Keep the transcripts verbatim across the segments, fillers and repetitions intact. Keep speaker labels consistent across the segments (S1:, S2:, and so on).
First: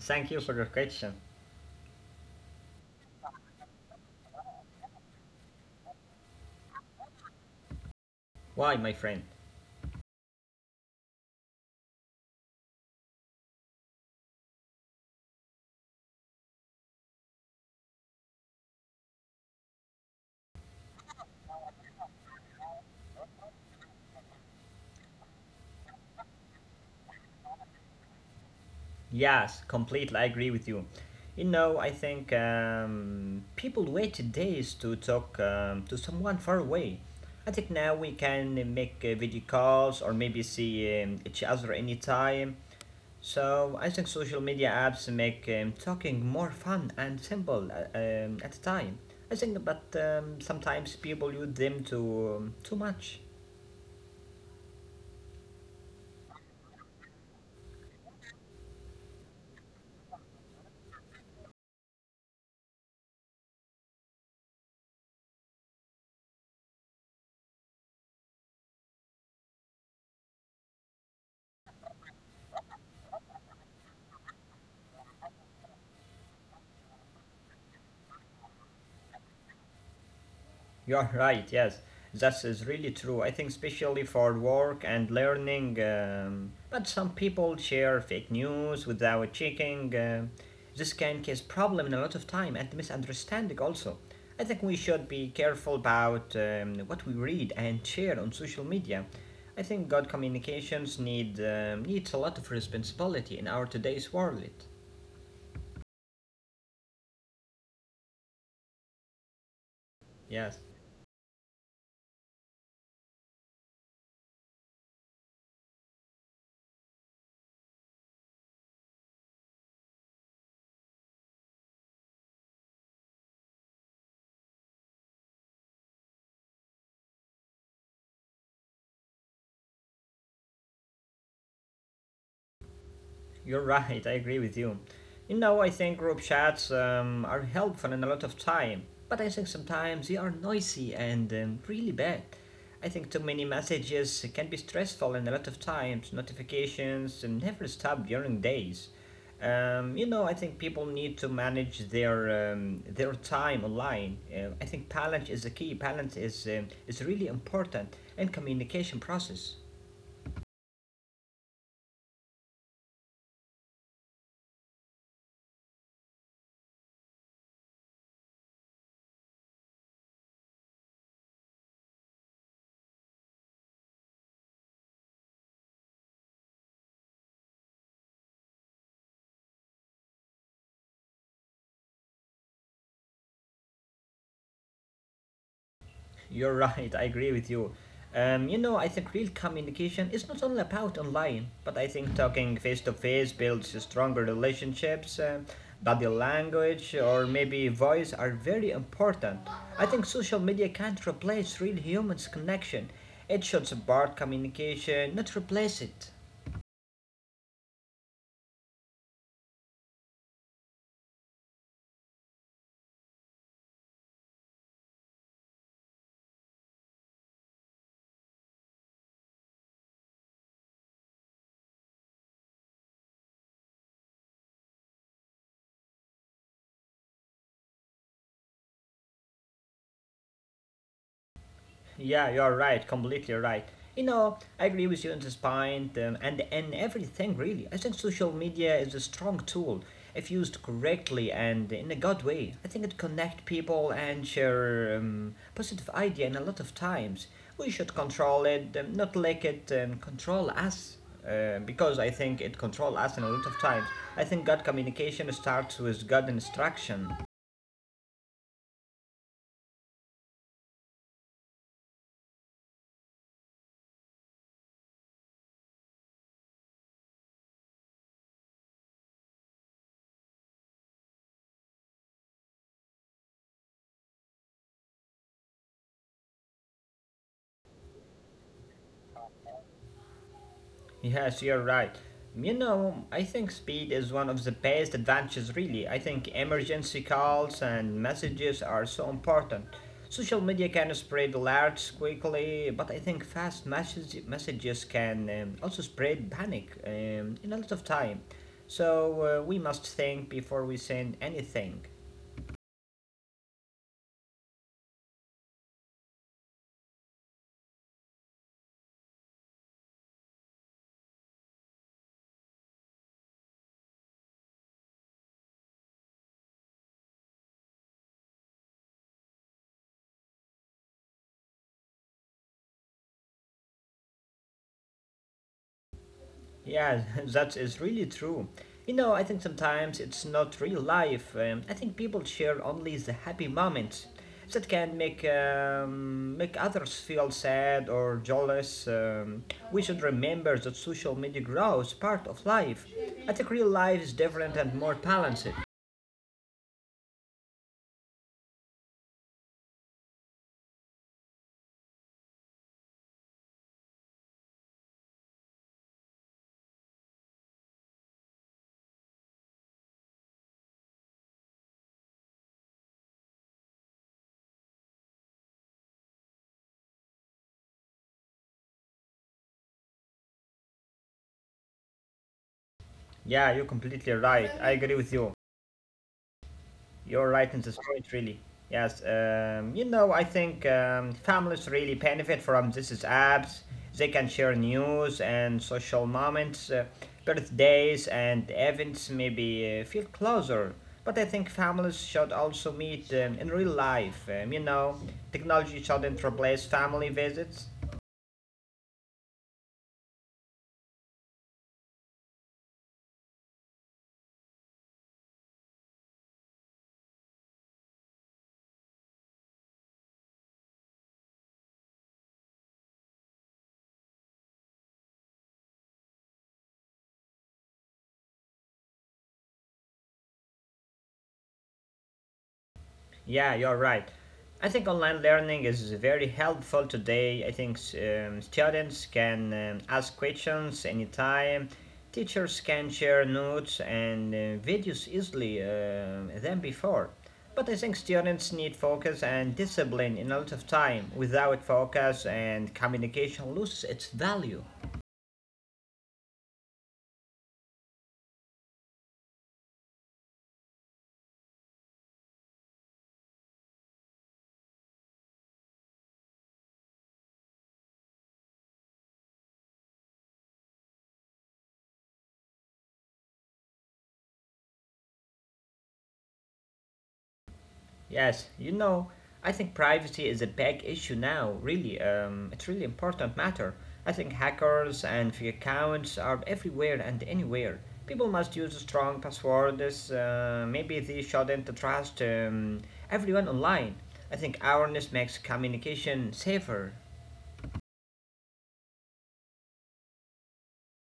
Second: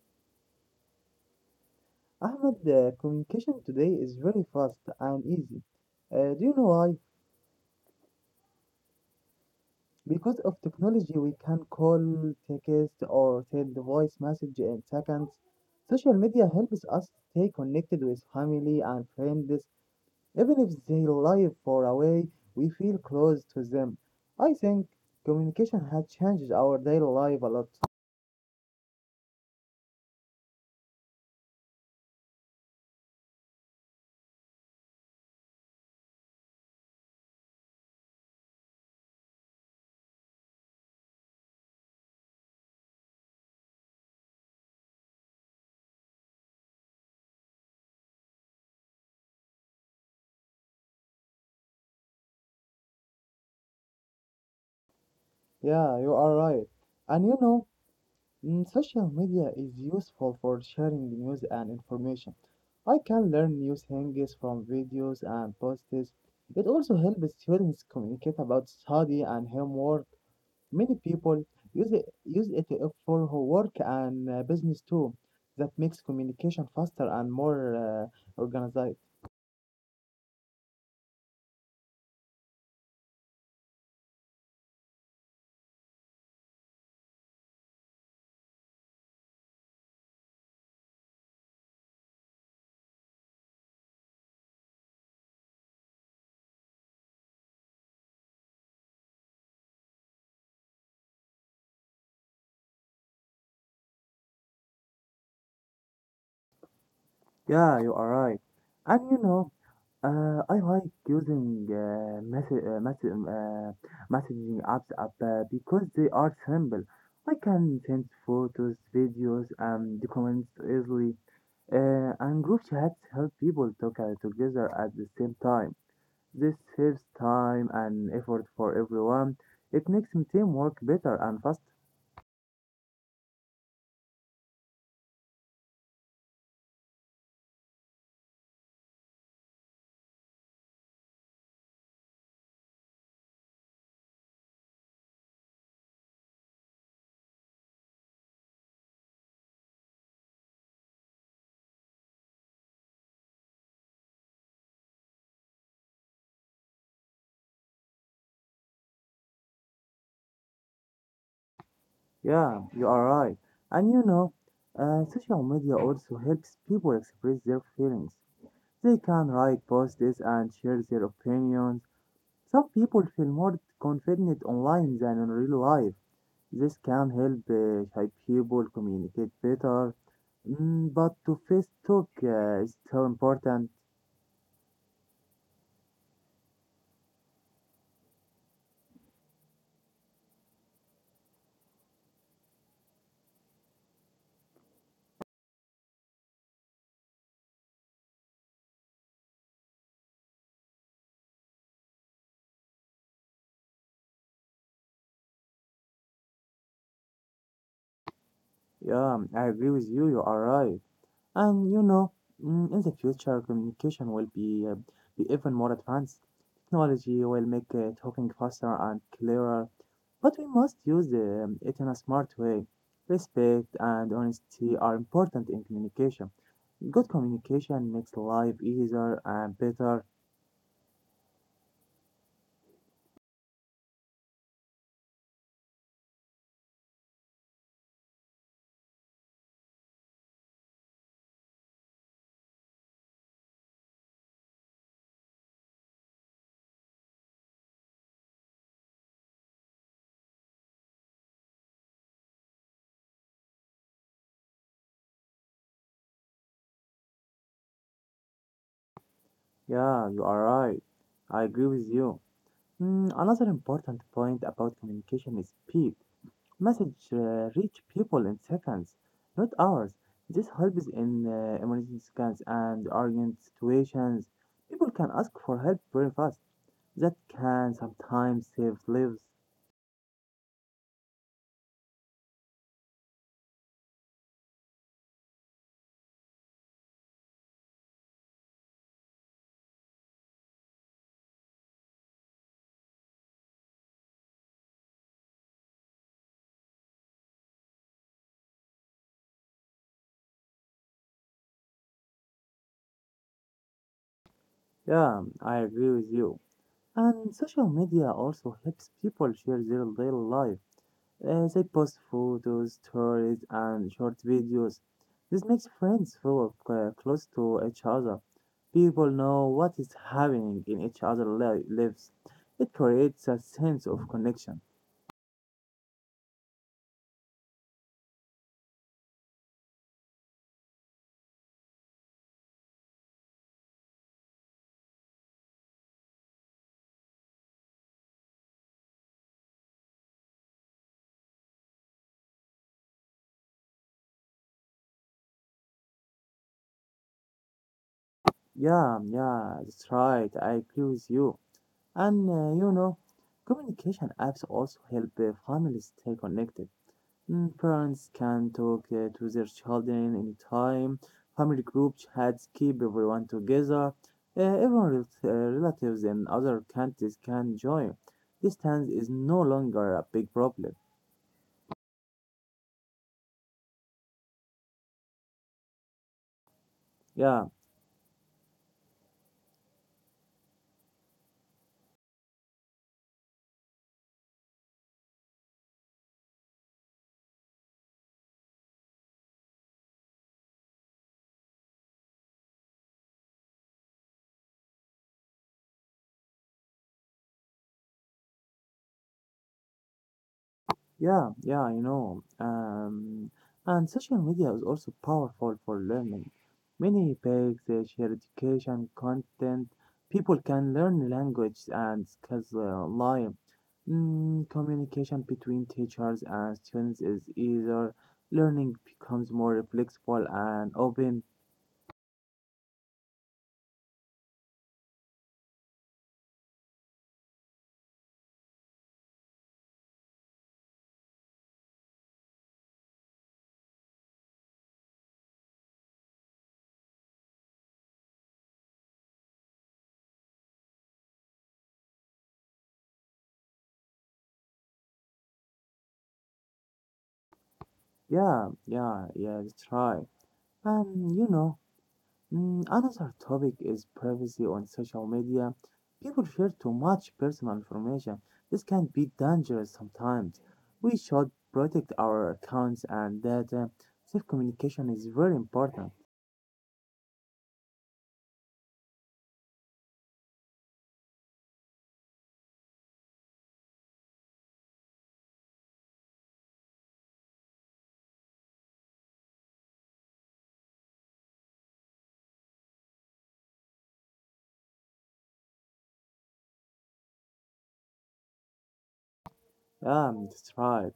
S1: thank you for your question.
S2: Ahmed, uh, communication today is very fast and easy. Uh, do you know why?
S1: Why, my friend?
S2: Because of technology, we can call, text, or send the voice message in seconds. Social media helps us stay connected with family and friends. Even if they live far away, we feel close to them. I think communication has changed our daily life a lot.
S1: Yes, completely, I agree with you. You know, I think um, people waited days to talk um, to someone far away. I think now we can make uh, video calls or maybe see um, each other anytime. So I think social media apps make um, talking more fun and simple uh, um, at a time. I think, but um, sometimes people use them too um, too much.
S2: Yeah, you are right. And you know, Mm, social media is useful for sharing news and information. I can learn new things from videos and posts. It also helps students communicate about study and homework. Many people use it, use it for work and uh, business too. That makes communication faster and more uh, organized.
S1: You're right, yes. That is really true. I think, especially for work and learning, um, but some people share fake news without checking. um this can cause problem in a lot of time and misunderstanding also. I think we should be careful about um, what we read and share on social media. I think good communications need um, needs a lot of responsibility in our today's world.
S2: Yeah, you are right. And you know, Uh,
S1: Yes.
S2: I like using uh, message, uh, messa- um, uh, messaging apps app, uh, because they are simple. I can send photos, videos, and documents easily. Uh, and group chats help people talk uh, together at the same time. This saves time and effort for everyone. It makes teamwork better and faster.
S1: You're right, I agree with you. You know, I think group chats um, are helpful in a lot of time, but I think sometimes they are noisy and um, really bad. I think too many messages can be stressful in a lot of times. Notifications um, never stop during days. Um, you know, I think people need to manage their um, their time online. Uh, I think balance is the key. Balance is um, is really important in communication process.
S2: Yeah, you are right. And you know, uh, social media also helps people express their feelings. They can write posts and share their opinions. Some people feel more confident online than in real life. This can help uh, shy people communicate better. Mm, but to face talk uh, is still important.
S1: You're right. I agree with you. Um, you know, I think real communication is not only about online, but I think talking face to face builds stronger relationships. um body language or maybe voice are very important. I think social media can't replace real humans' connection. It should support communication, not replace it.
S2: Yeah, I agree with you. You are right. And you know, mm, in the future, communication will be, uh, be even more advanced. Technology will make uh, talking faster and clearer. But we must use um, it in a smart way. Respect and honesty are important in communication. Good communication makes life easier and better.
S1: Yeah, you're right, completely right. You know, I agree with you on this point um, and and everything really. I think social media is a strong tool if used correctly and in a good way. I think it connect people and share um, positive idea and a lot of times. We should control it, um, not let it um, control us. Uh, because I think it control us in a lot of times. I think good communication starts with good instruction.
S2: Yeah, you are right. I agree with you. Mm, another important point about communication is speed. Message uh, reach people in seconds, not hours. This helps in uh, emergency scans and urgent situations. People can ask for help very fast. That can sometimes save lives.
S1: Yes, you're right. You know, I think speed is one of the best advantages, really. I think emergency calls and messages are so important. Social media can spread alerts quickly, but I think fast message- messages can um, also spread panic um, in a lot of time. So uh, we must think before we send anything.
S2: Yeah, I agree with you. And social media also helps people share their daily life. Uh, they post photos, stories, and short videos. This makes friends feel uh, close to each other. People know what is happening in each other's li- lives. It creates a sense of connection.
S1: Yeah, that is really true. You know, I think sometimes it's not real life. Um, I think people share only the happy moments that can make um, make others feel sad or jealous. Um, we should remember that social media grows part of life. I think real life is different and more balanced.
S2: Yeah, yeah, that's right. I agree with you. And uh, you know, communication apps also help uh, families stay connected. Mm, parents can talk uh, to their children anytime. Family groups had keep everyone together. Uh, everyone, rel- uh, relatives and other countries can join. Distance is no longer a big problem.
S1: Yeah, you're completely right. I agree with you. You're
S2: Yeah.
S1: right in this point, really. Yes, um, you know, I think um, families really benefit from these apps. They can share news and social moments, uh, birthdays and events, maybe uh, feel closer. But I think families should also meet um, in real life. Um, you know, technology shouldn't replace family visits.
S2: Yeah, yeah, I know. Um, and social media is also powerful for learning. Many pages share education content. People can learn language and skills uh, online. Mm, communication between teachers and students is easier. Learning becomes more flexible and open.
S1: Yeah, you're right. I think online learning is very helpful today. I think um, students can um, ask questions anytime. Teachers can share notes and uh, videos easily um, than before. But I think students need focus and discipline in a lot of time. Without focus and communication loses its value.
S2: Yeah, yeah, yeah, that's right. Um, you know. Mm, another topic is privacy on social media. People share too much personal information. This can be dangerous sometimes. We should protect our accounts and data. Safe communication is very important.
S1: Yes, you know, I think privacy is a big issue now, really. Um, it's really important matter. I think hackers and fake accounts are everywhere and anywhere. People must use strong passwords. Uh, maybe they shouldn't trust um, everyone online. I think awareness makes communication safer.
S2: Yeah, that's right.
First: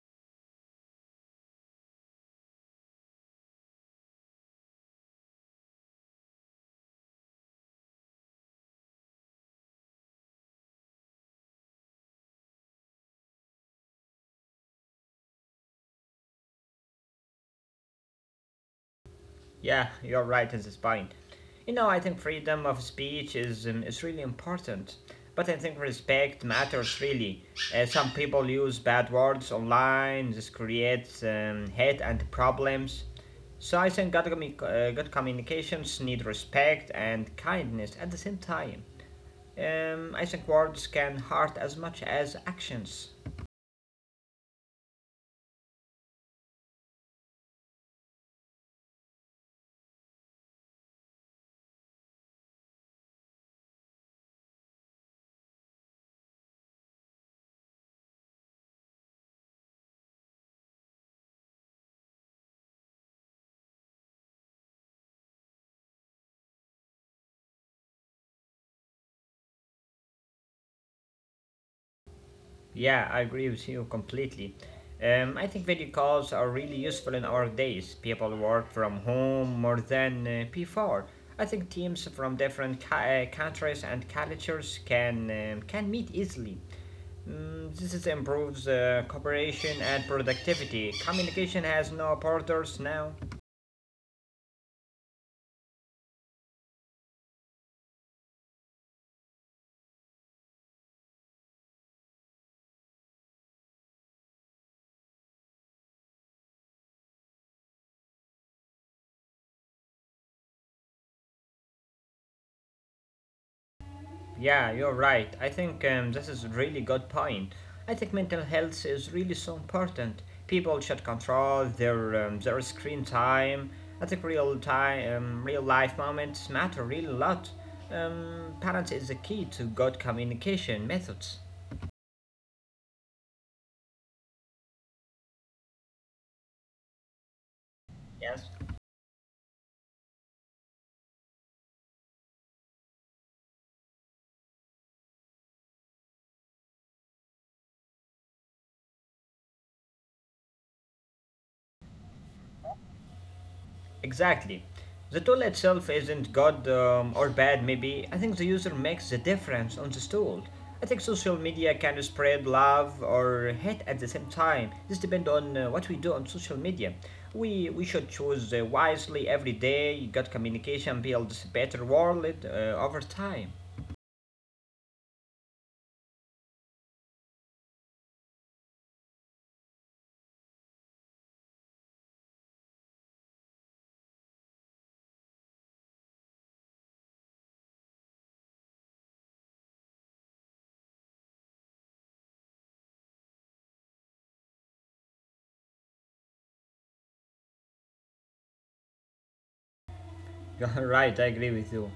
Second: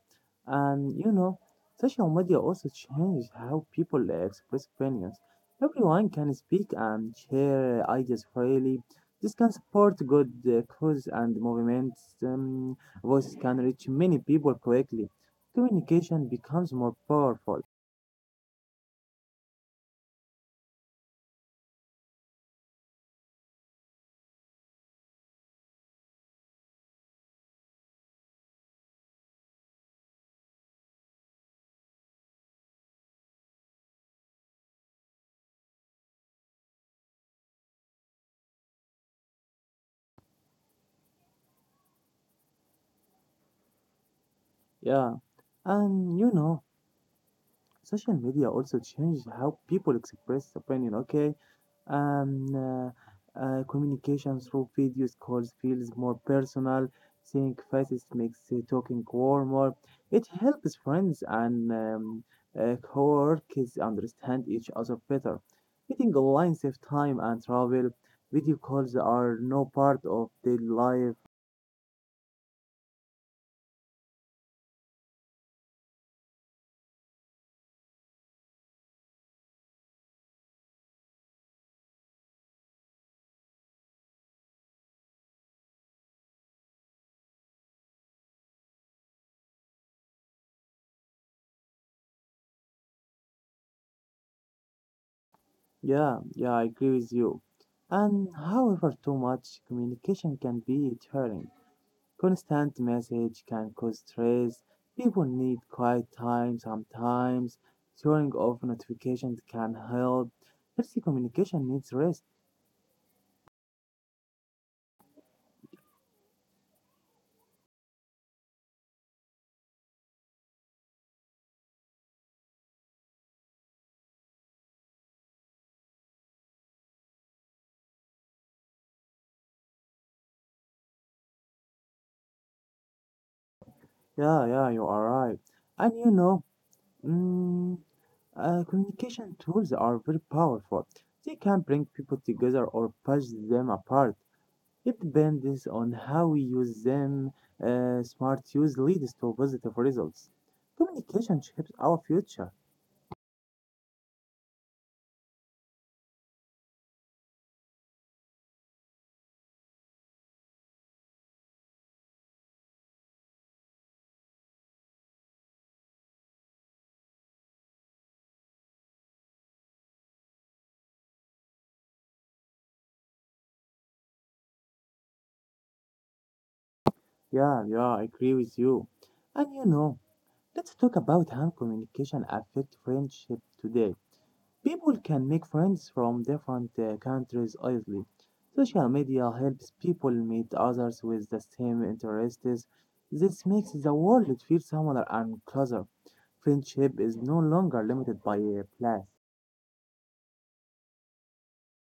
S2: And you know, social media also changed how people express opinions. Everyone can speak and share ideas freely. This can support good uh, cause and movements. Um, voices can reach many people quickly. Communication becomes more powerful.
S1: Yeah, you're right in this point. You know, I think freedom of speech is um, is really important, but I think respect matters really. Uh, some people use bad words online. This creates um, hate and problems. So I think good, commu- uh, good communications need respect and kindness at the same time. Um, I think words can hurt as much as actions.
S2: Yeah, and you know, social media also changed how people express opinion. Okay, Um, uh, uh, communication through videos calls feels more personal. Seeing faces makes uh, talking warmer. It helps friends and um, uh, coworkers understand each other better. Meeting online saves time and travel. Video calls are no part of daily life.
S1: Yeah, I agree with you completely. Um, I think video calls are really useful in our days. People work from home more than uh, before. I think teams from different ca- uh, countries and cultures can um, can meet easily. Mm, this is improves uh, cooperation and productivity. Communication has no borders now.
S2: Yeah, yeah, I agree with you. And however, too much communication can be tiring. Constant message can cause stress. People need quiet time sometimes. Turning off notifications can help. Healthy communication needs rest.
S1: Yeah, you're right. I think um, this is a really good point. I think mental health is really so important. People should control their um, their screen time. I think real time, um, real life moments matter really a lot. Um, parents is the key to good communication methods.
S2: Yeah, yeah, you are right. And you know, mm,
S1: Yes.
S2: uh, communication tools are very powerful. They can bring people together or push them apart. It depends on how we use them. Uh, smart use leads to positive results. Communication shapes our future.
S1: Exactly. The tool itself isn't good um, or bad, maybe. I think the user makes the difference on this tool. I think social media can spread love or hate at the same time. This depends on uh, what we do on social media. We, we should choose uh, wisely every day. Good communication builds a better world uh, over time.
S2: Yeah, yeah, I agree with you. And you know, let's talk about how communication affect friendship today. People can make friends from different uh, countries easily. Social media helps people meet others with the same interests. This makes the world feel smaller and closer. Friendship is no longer limited by a place.
S1: You're right, I agree with you.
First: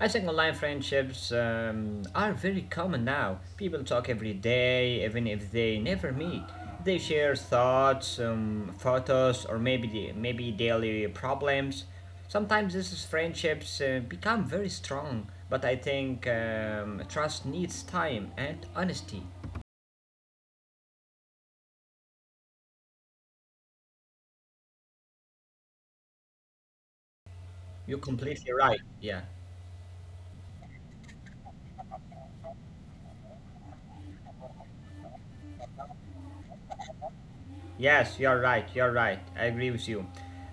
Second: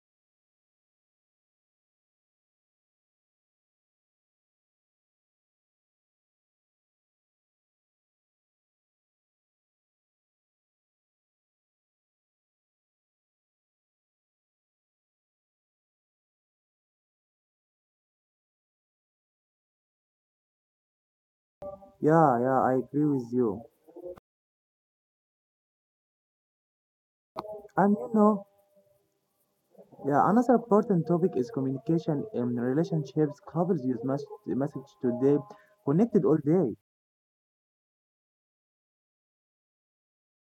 S1: I think online friendships um, are very common now. People talk every day, even if they never meet. They share thoughts, um, photos, or maybe maybe daily problems. Sometimes these friendships uh, become very strong, but I think um, trust needs time and honesty.
S2: Yeah, yeah, I agree with you. And
S1: You're
S2: you know,
S1: completely right. Yeah.
S2: yeah, another important topic is communication in relationships. Couples use mess- message today, connected all day.
S1: Yes, you're right. You're right. I agree with you.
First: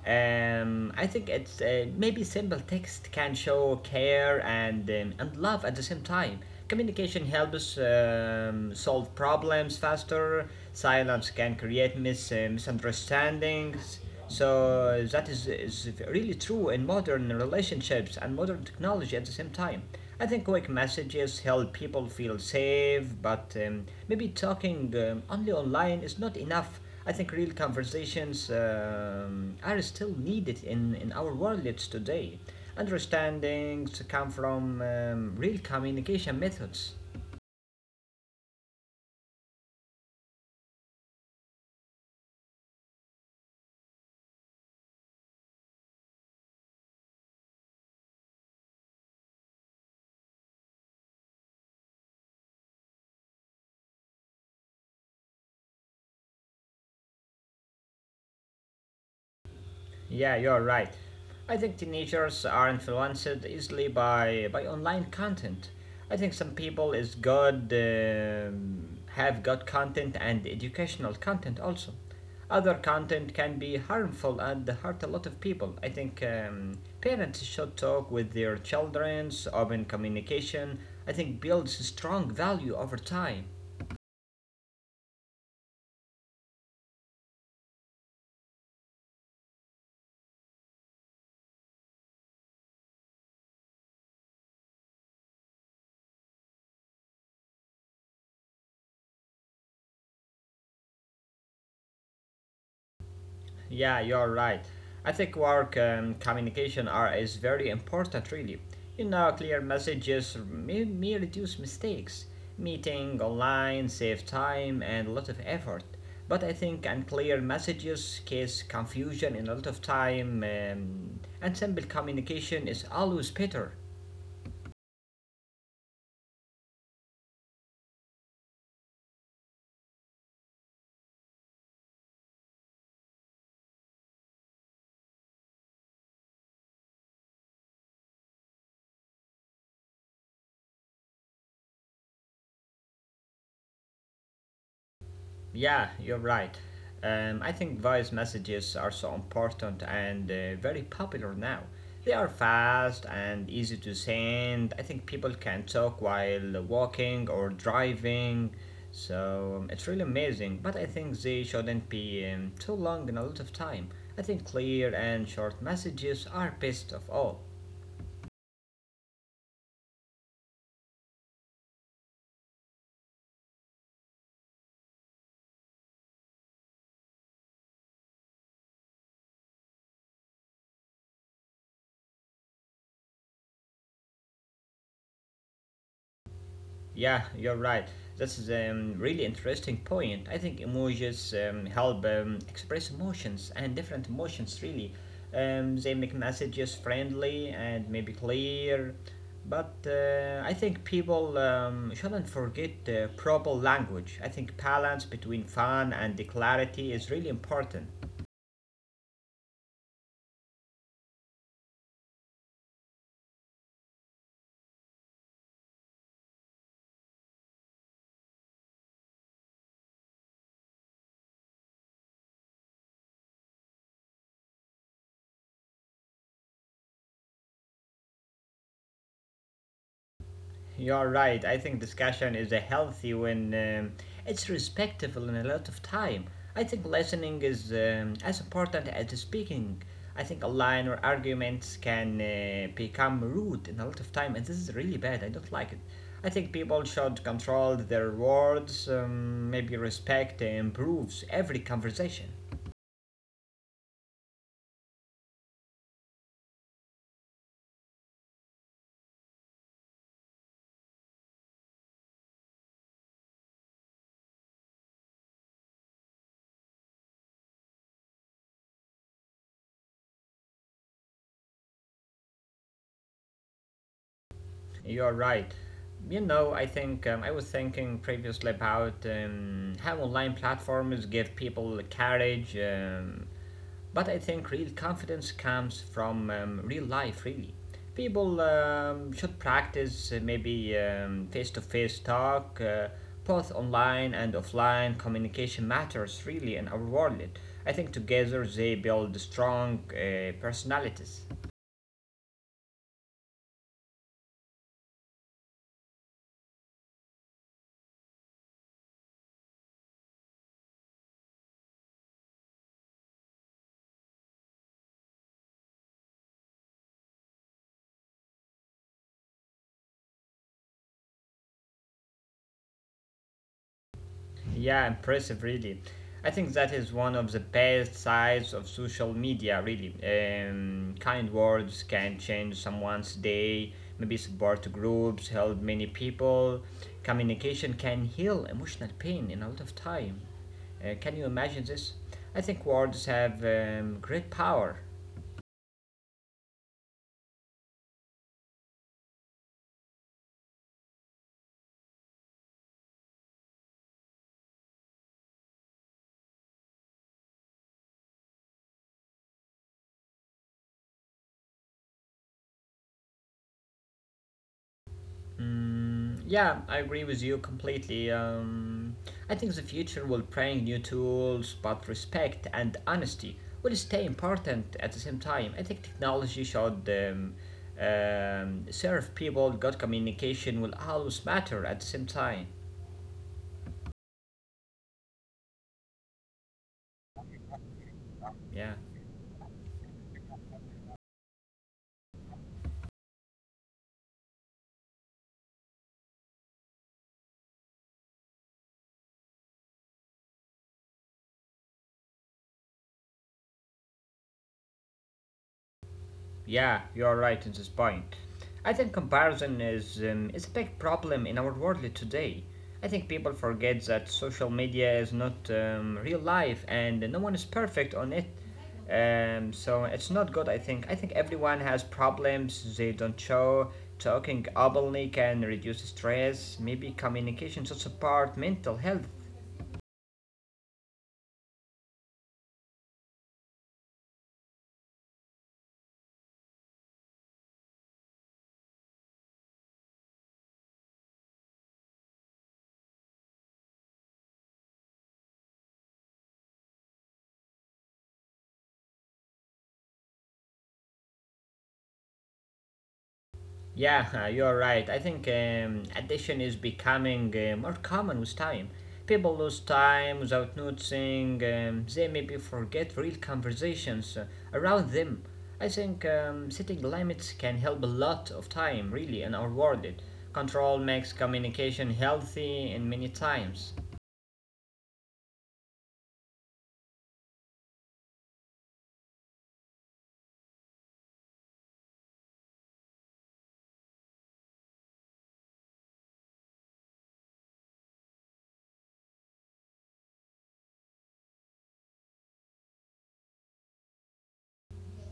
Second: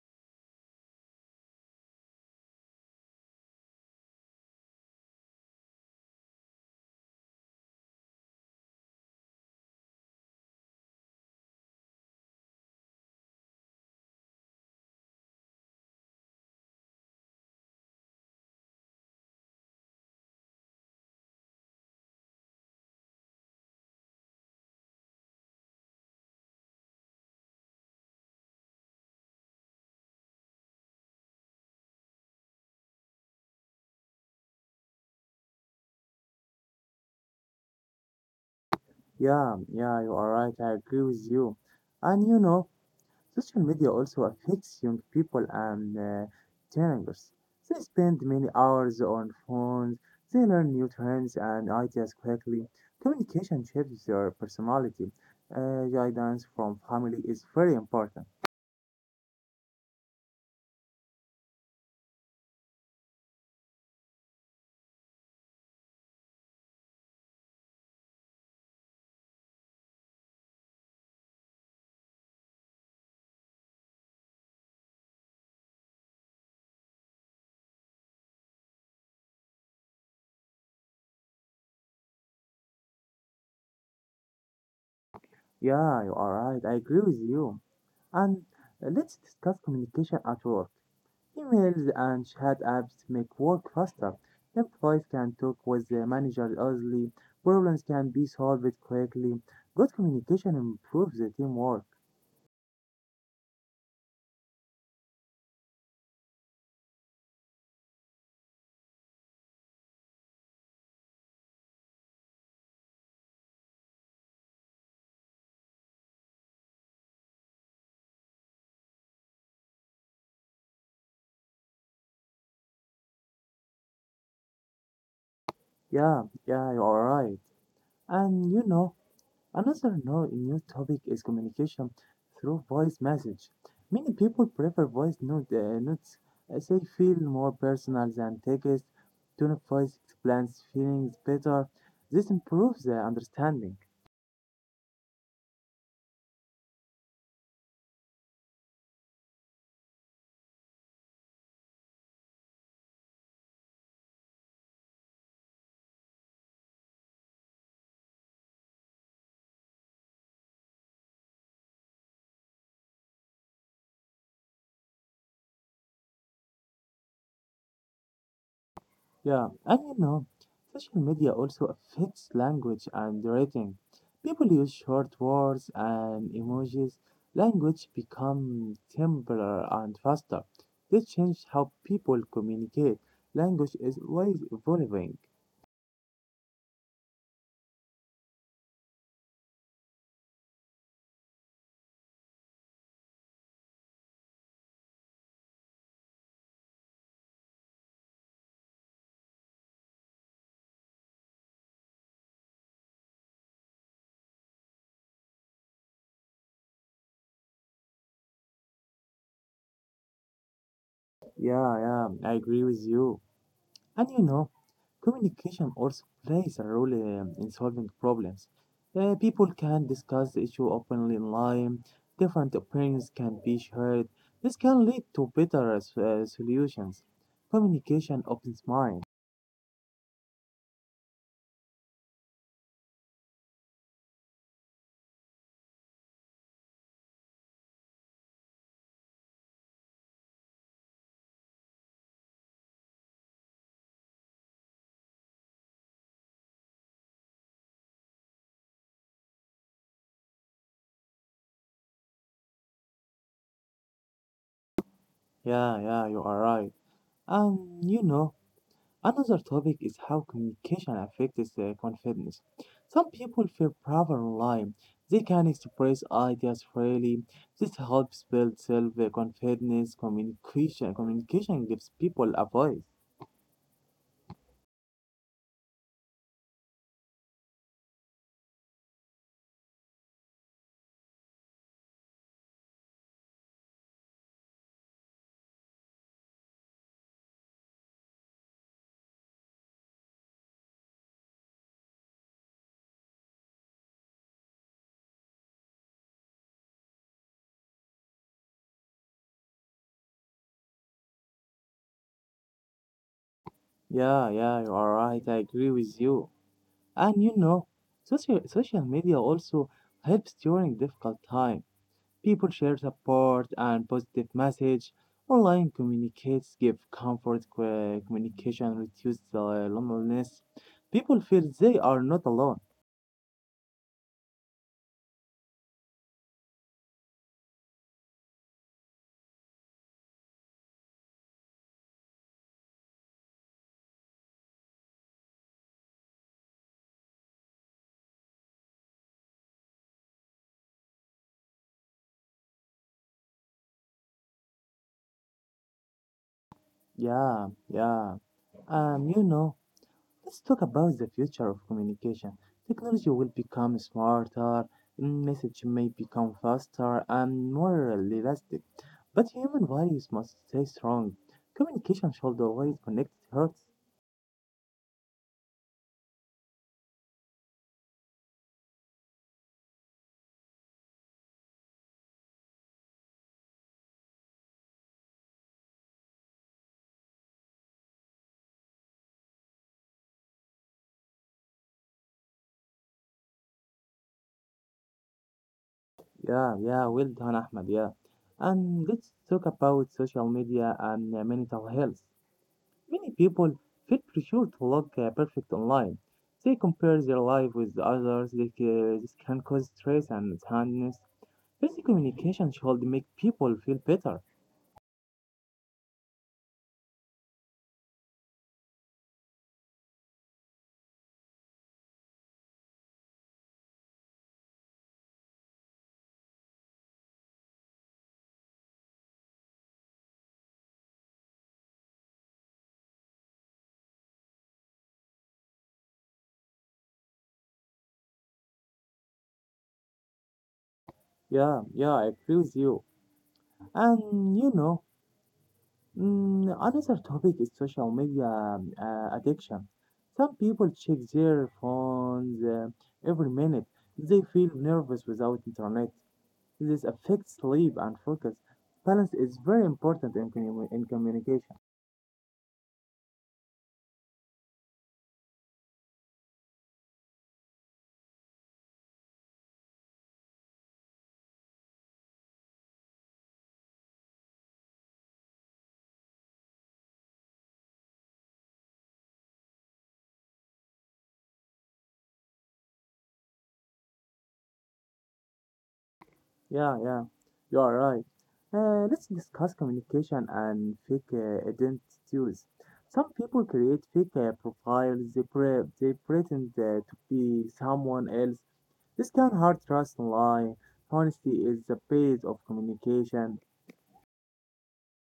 S1: Um, I think it's uh, maybe simple text can show care and um, and love at the same time. Communication helps um, solve problems faster. Silence can create mis- uh, misunderstandings. So that is, is really true in modern relationships and modern technology at the same time. I think quick messages help people feel safe, but um, maybe talking um, only online is not enough. I think real conversations um, are still needed in, in our world today. Understandings come from um, real communication methods.
S2: Yeah, yeah, you are right. I agree with you. And you know, social media also affects young people and uh, teenagers. They spend many hours on phones. They learn new trends and ideas quickly. Communication shapes their personality. Uh, guidance from family is very important.
S1: Yeah, you're right. I think teenagers are influenced easily by by online content. I think some people is good um, have good content and educational content also. Other content can be harmful and hurt a lot of people. I think um, parents should talk with their childrens. Open communication, I think, builds strong value over time.
S2: Yeah, you are right. I agree with you. And let's discuss communication at work. Emails and chat apps make work faster. Employees can talk with their manager easily. Problems can be solved quickly. Good communication improves the teamwork.
S1: Yeah, you're right. I think work and communication are is very important, really. You know, clear messages may, may reduce mistakes, meeting online, save time, and a lot of effort. But I think unclear messages cause confusion and a lot of time, um, and simple communication is always better.
S2: Yeah, yeah, you are right. And you know, another no new topic is communication through voice message. Many people prefer voice note, uh, notes as they feel more personal than text. Tone of voice explains feelings better. This improves the understanding.
S1: Yeah, you're right. Um, I think voice messages are so important and uh, very popular now. They are fast and easy to send. I think people can talk while walking or driving, so um, it's really amazing. But I think they shouldn't be um, too long and a lot of time. I think clear and short messages are best of all.
S2: Yeah, and you know, social media also affects language and writing. People use short words and emojis. Language become simpler and faster. This change how people communicate. Language is always evolving.
S1: Yeah, you're right. This is a um, really interesting point. I think emojis um, help um, express emotions and different emotions, really. Um, they make messages friendly and maybe clear. But uh, I think people um, shouldn't forget uh, proper language. I think balance between fun and clarity is really important.
S2: Yeah, yeah, I agree with you. And you know, communication also plays a role um, in solving problems. Uh, people can discuss the issue openly online, different opinions can be shared. This can lead to better uh, solutions. Communication opens mind.
S1: You're right. I think discussion is a healthy when um, it's respectful in a lot of time. I think listening is um, as important as the speaking. I think a line or arguments can uh, become rude in a lot of time, and this is really bad. I don't like it. I think people should control their words. Um, maybe respect improves every conversation.
S2: Yeah, yeah, you are right. And you know, another topic is how communication affects uh, confidence. Some people feel braver online. They can express ideas freely. This helps build self-confidence. Communication communication gives people a voice.
S1: You're right. You know, I think um, I was thinking previously about um, how online platforms give people courage, um, but I think real confidence comes from um, real life, really. People um, should practice uh, maybe um, face-to-face talk, uh, both online and offline. Communication matters really in our world. I think together they build strong uh, personalities.
S2: Yeah, yeah, you are right. I agree with you. And you know, social social media also helps during difficult times. People share support and positive message. Online communicates give comfort. co- Communication reduces the loneliness. People feel they are not alone.
S1: Yeah, impressive, really. I think that is one of the best sides of social media, really. Um, kind words can change someone's day, maybe support groups, help many people. Communication can heal emotional pain in a lot of time. Uh, can you imagine this? I think words have um, great power.
S2: Yeah, yeah. Um, you know, let's talk about the future of communication. Technology will become smarter. Message may become faster and more realistic, but human values must stay strong. Communication should always connect hearts.
S1: Mm, yeah, I agree with you completely. Um, I think the future will bring new tools, but respect and honesty will stay important at the same time. I think technology should um, um, serve people, good communication will always matter at the same time.
S2: Yeah, yeah, well done, Ahmed. Yeah.
S1: Yeah.
S2: And let's talk about social media and uh, mental health. Many people feel pressure to look uh, perfect online. They compare their life with others. They, ca- this can cause stress and sadness. Healthy communication should make people feel better.
S1: Yeah, you're right in this point. I think comparison is um, is a big problem in our world today. I think people forget that social media is not um, real life and no one is perfect on it. Um, so it's not good. I think I think everyone has problems they don't show. Talking openly can reduce stress. Maybe communication should support mental health.
S2: Yeah, yeah, I agree with you. And you know, Mm, another topic is social media um, uh, addiction. Some people check their phones uh, every minute. They feel nervous without internet. This affects sleep and focus. Balance is very important in, commu- in communication.
S1: Yeah, you're right. I think um, addiction is becoming uh, more common with time. People lose time without noticing. Um, they maybe forget real conversations uh, around them. I think um, setting limits can help a lot of time, really, in our world. Control makes communication healthy in many times.
S2: Yeah, yeah, you are right. Uh, let's discuss communication and fake uh, identities. Some people create fake uh, profiles. They, pre- they pretend uh, to be someone else. This can hard trust in line. Honesty is the base of communication.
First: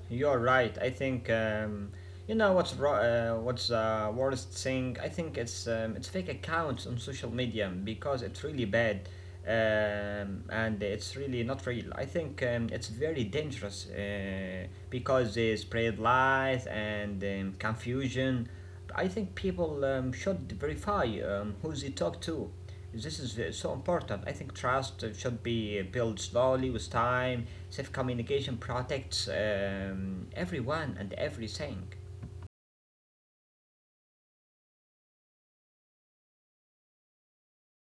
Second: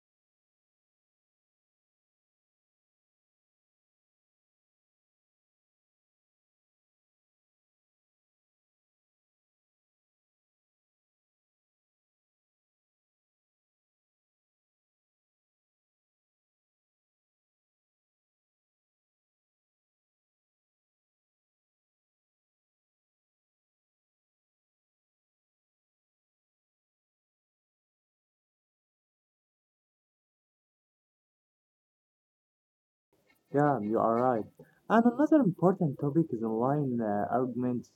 S1: You're right. I think um, you know what's ro- uh, what's uh, worst thing. I think it's um, it's fake accounts on social media because it's really bad, um, and it's really not real. I think um, it's very dangerous uh, because they spread lies and um, confusion. I think people um, should verify um, who they talk to. This is uh, so important. I think trust uh, should be built slowly with time. Safe communication protects um, everyone and everything.
S2: Yeah, you are right. And another important topic is online uh, arguments.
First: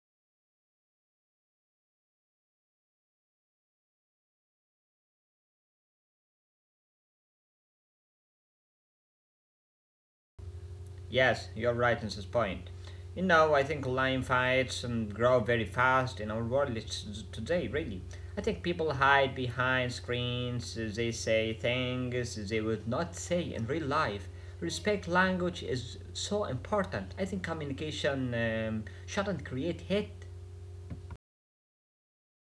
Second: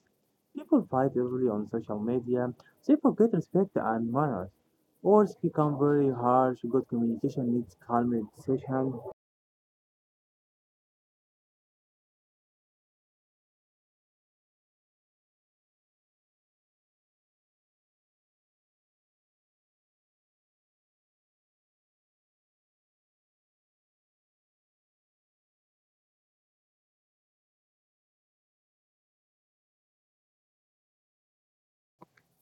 S2: People fight easily on social media. They forget respect and manners, or become very harsh. Good communication needs calm discussion.
S1: Yes, you're right in this point. You know, I think line fights um, grow very fast in our world it's- today, really. I think people hide behind screens, uh, they say things they would not say in real life. Respect language is so important. I think communication um, shouldn't create hate.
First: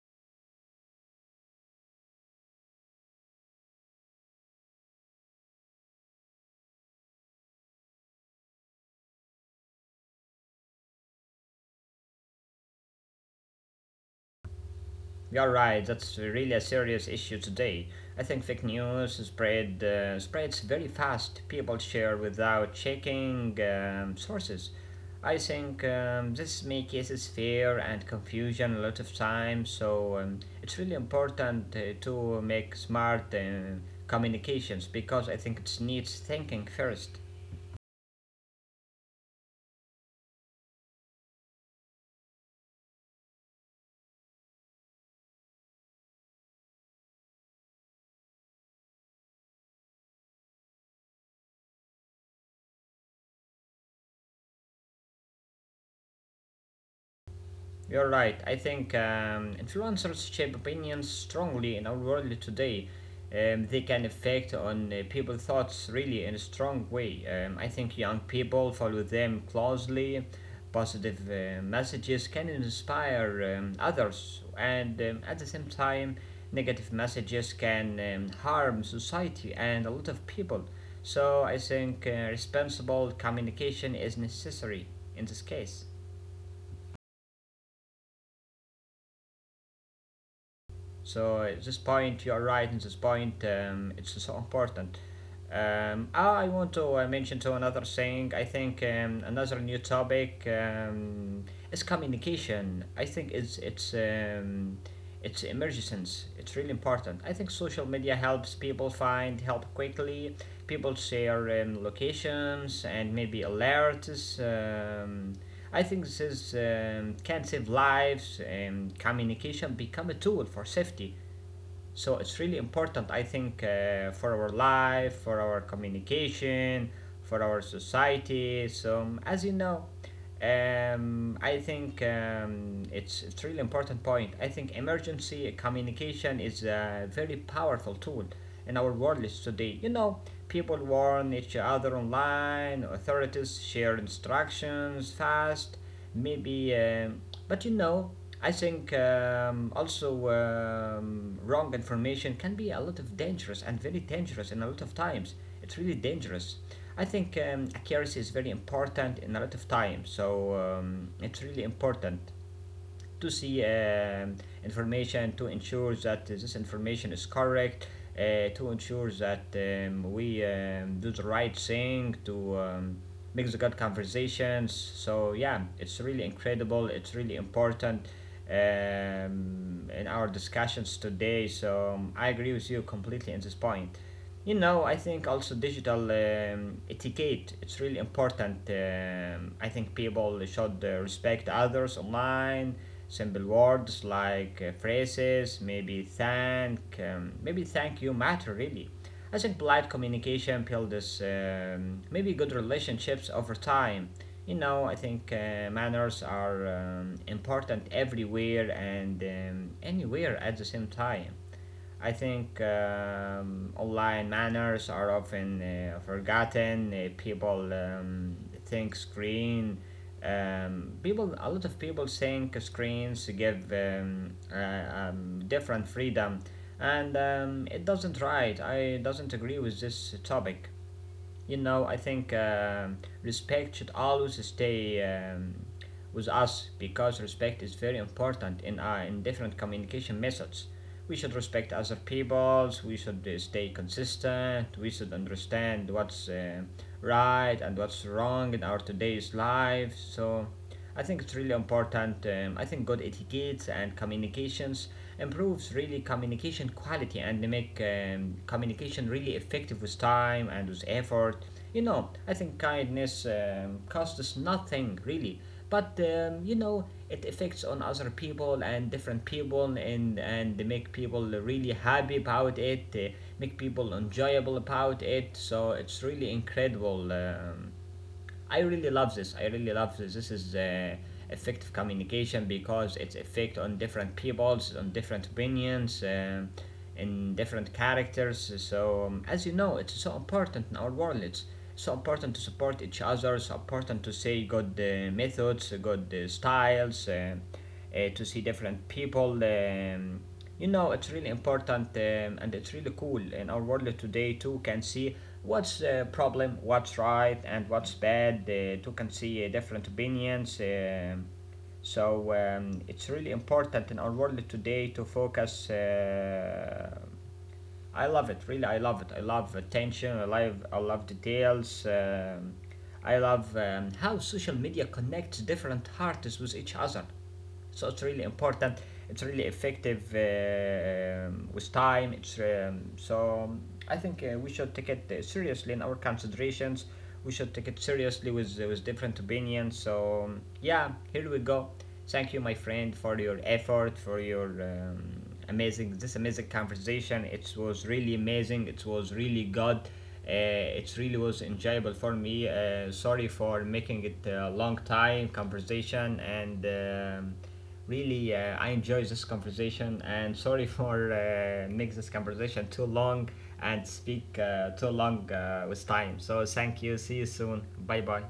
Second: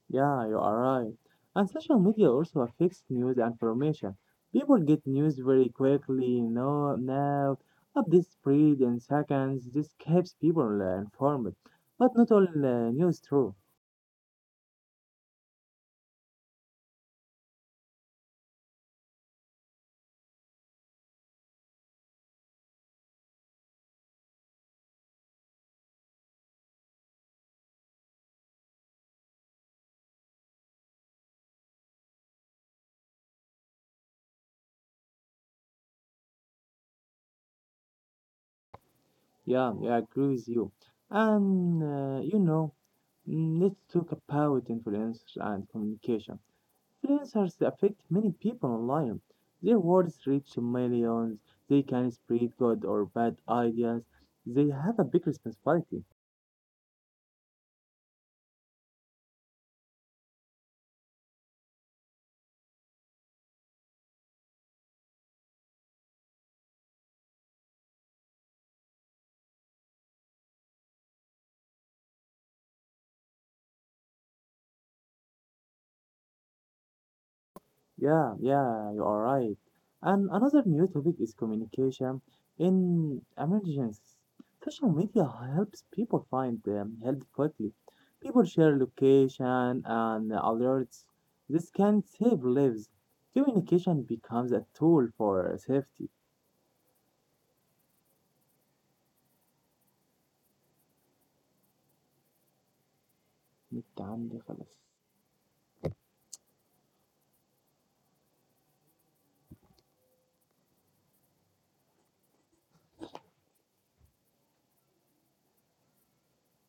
S2: Yeah, you are right. And social media also affects news and information. People get news very quickly, you know, now, updates spread in seconds. This keeps people uh, informed. But not all uh, news true.
S1: You're right, that's really a serious issue today. I think fake news spread, uh, spreads very fast. People share without checking um, sources. I think um, this makes cases fear and confusion a lot of times, so um, it's really important uh, to make smart uh, communications because I think it needs thinking first.
S2: Yeah, yeah, I agree with you. And, uh, you know, mm, let's talk about influencers and communication. Influencers affect many people online. Their words reach millions. They can spread good or bad ideas. They have a big responsibility.
S1: You're right. I think um, influencers shape opinions strongly in our world today. Um, they can affect on uh, people's thoughts really in a strong way. Um, I think young people follow them closely. Positive uh, messages can inspire um, others, and um, at the same time, negative messages can um,
S2: Yeah,
S1: harm
S2: yeah, you are
S1: society
S2: right.
S1: and a lot of
S2: And another
S1: people.
S2: new topic is
S1: So I think
S2: communication
S1: uh, responsible
S2: in
S1: communication
S2: emergencies.
S1: is necessary
S2: Social media
S1: in this
S2: helps
S1: case.
S2: people find um, help quickly. People share location and alerts.
S1: So uh,
S2: This
S1: this
S2: can
S1: point, you are
S2: save
S1: right in this
S2: lives.
S1: point. Um,
S2: Communication
S1: it's so
S2: becomes a
S1: important.
S2: tool for
S1: Um,
S2: safety.
S1: I want to uh, mention to another thing. I think um, another new topic um, is communication. I think it's it's
S2: نت عندي
S1: um,
S2: خلاص
S1: it's emergence. It's really important. I think social media helps people find help quickly. People share um, locations and maybe alerts. Um, I think this is, um, can save lives and communication become a tool for safety. So it's really important, I think, uh, for our life, for our communication, for our society. So um, as you know, um, I think um, it's it's really important point. I think emergency communication is a very powerful tool in our world today. You know, people warn each other online, authorities share instructions fast, maybe um, but you know, I think um, also um, wrong information can be a lot of dangerous and very dangerous in a lot of times. It's really dangerous. I think um, accuracy is very important in a lot of times, so um, it's really important to see um, information to ensure that this information is correct, uh, to ensure that um, we um, do the right thing to um, make the good conversations. So yeah, it's really incredible, it's really important, um, in our discussions today. So um, I agree with you completely in this point. You know, I think also digital um, etiquette. It's really important. Um, I think people should uh, respect others online. Simple words like uh, phrases, maybe thank, um, maybe thank you matter really. I think polite communication builds um, maybe good relationships over time. You know, I think uh, manners are um, important everywhere and um, anywhere at the same time. I think um, online manners are often uh, forgotten. Uh, people um, think screen. Um, people, a lot of people think screens give um, uh, um, different freedom, and um, it doesn't right. I doesn't agree with this topic. You know, I think um respect should always stay um, with us, because respect is very important in uh, in different communication methods. We should respect other peoples, we should uh, stay consistent, we should understand what's uh, right and what's wrong in our today's life. So I think it's really important. um, I think good etiquette and communications improves really communication quality, and they make um, communication really effective with time and with effort. You know, I think kindness um, costs us nothing really, but um, you know, it affects on other people and different people, and and they make people really happy about it. They make people enjoyable about it. So it's really incredible. Um, I really love this. I really love this. This is uh, effective communication because it's effect on different peoples, on different opinions, um in different characters. So um, as you know, it's so important in our world. It's so important to support each other. So important to say good uh, methods, good uh, styles, uh, uh, to see different people. Um, you know, it's really important um, and it's really cool in our world today too can see what's uh, problem, what's right and what's bad. Uh, too can see uh, different opinions. Um so um, it's really important in our world today to focus. Uh, I love it. Really, I love it. I love attention. I love I love details. Um, I love um, how social media connects different artists with each other. So it's really important. It's really effective uh, um, with time. It's um, so I think uh, we should take it uh, seriously in our considerations. We should take it seriously with uh, with different opinions. So um, yeah, here we go. Thank you, my friend, for your effort, for your. Um, amazing, this amazing conversation, it was really amazing, it was really good. Uh, it really was enjoyable for me. Uh, sorry for making it a long time conversation, and um, really uh, I enjoy this conversation, and sorry for uh, make this conversation too long and speak uh, too long uh, with time. So thank you, see you soon. Bye bye.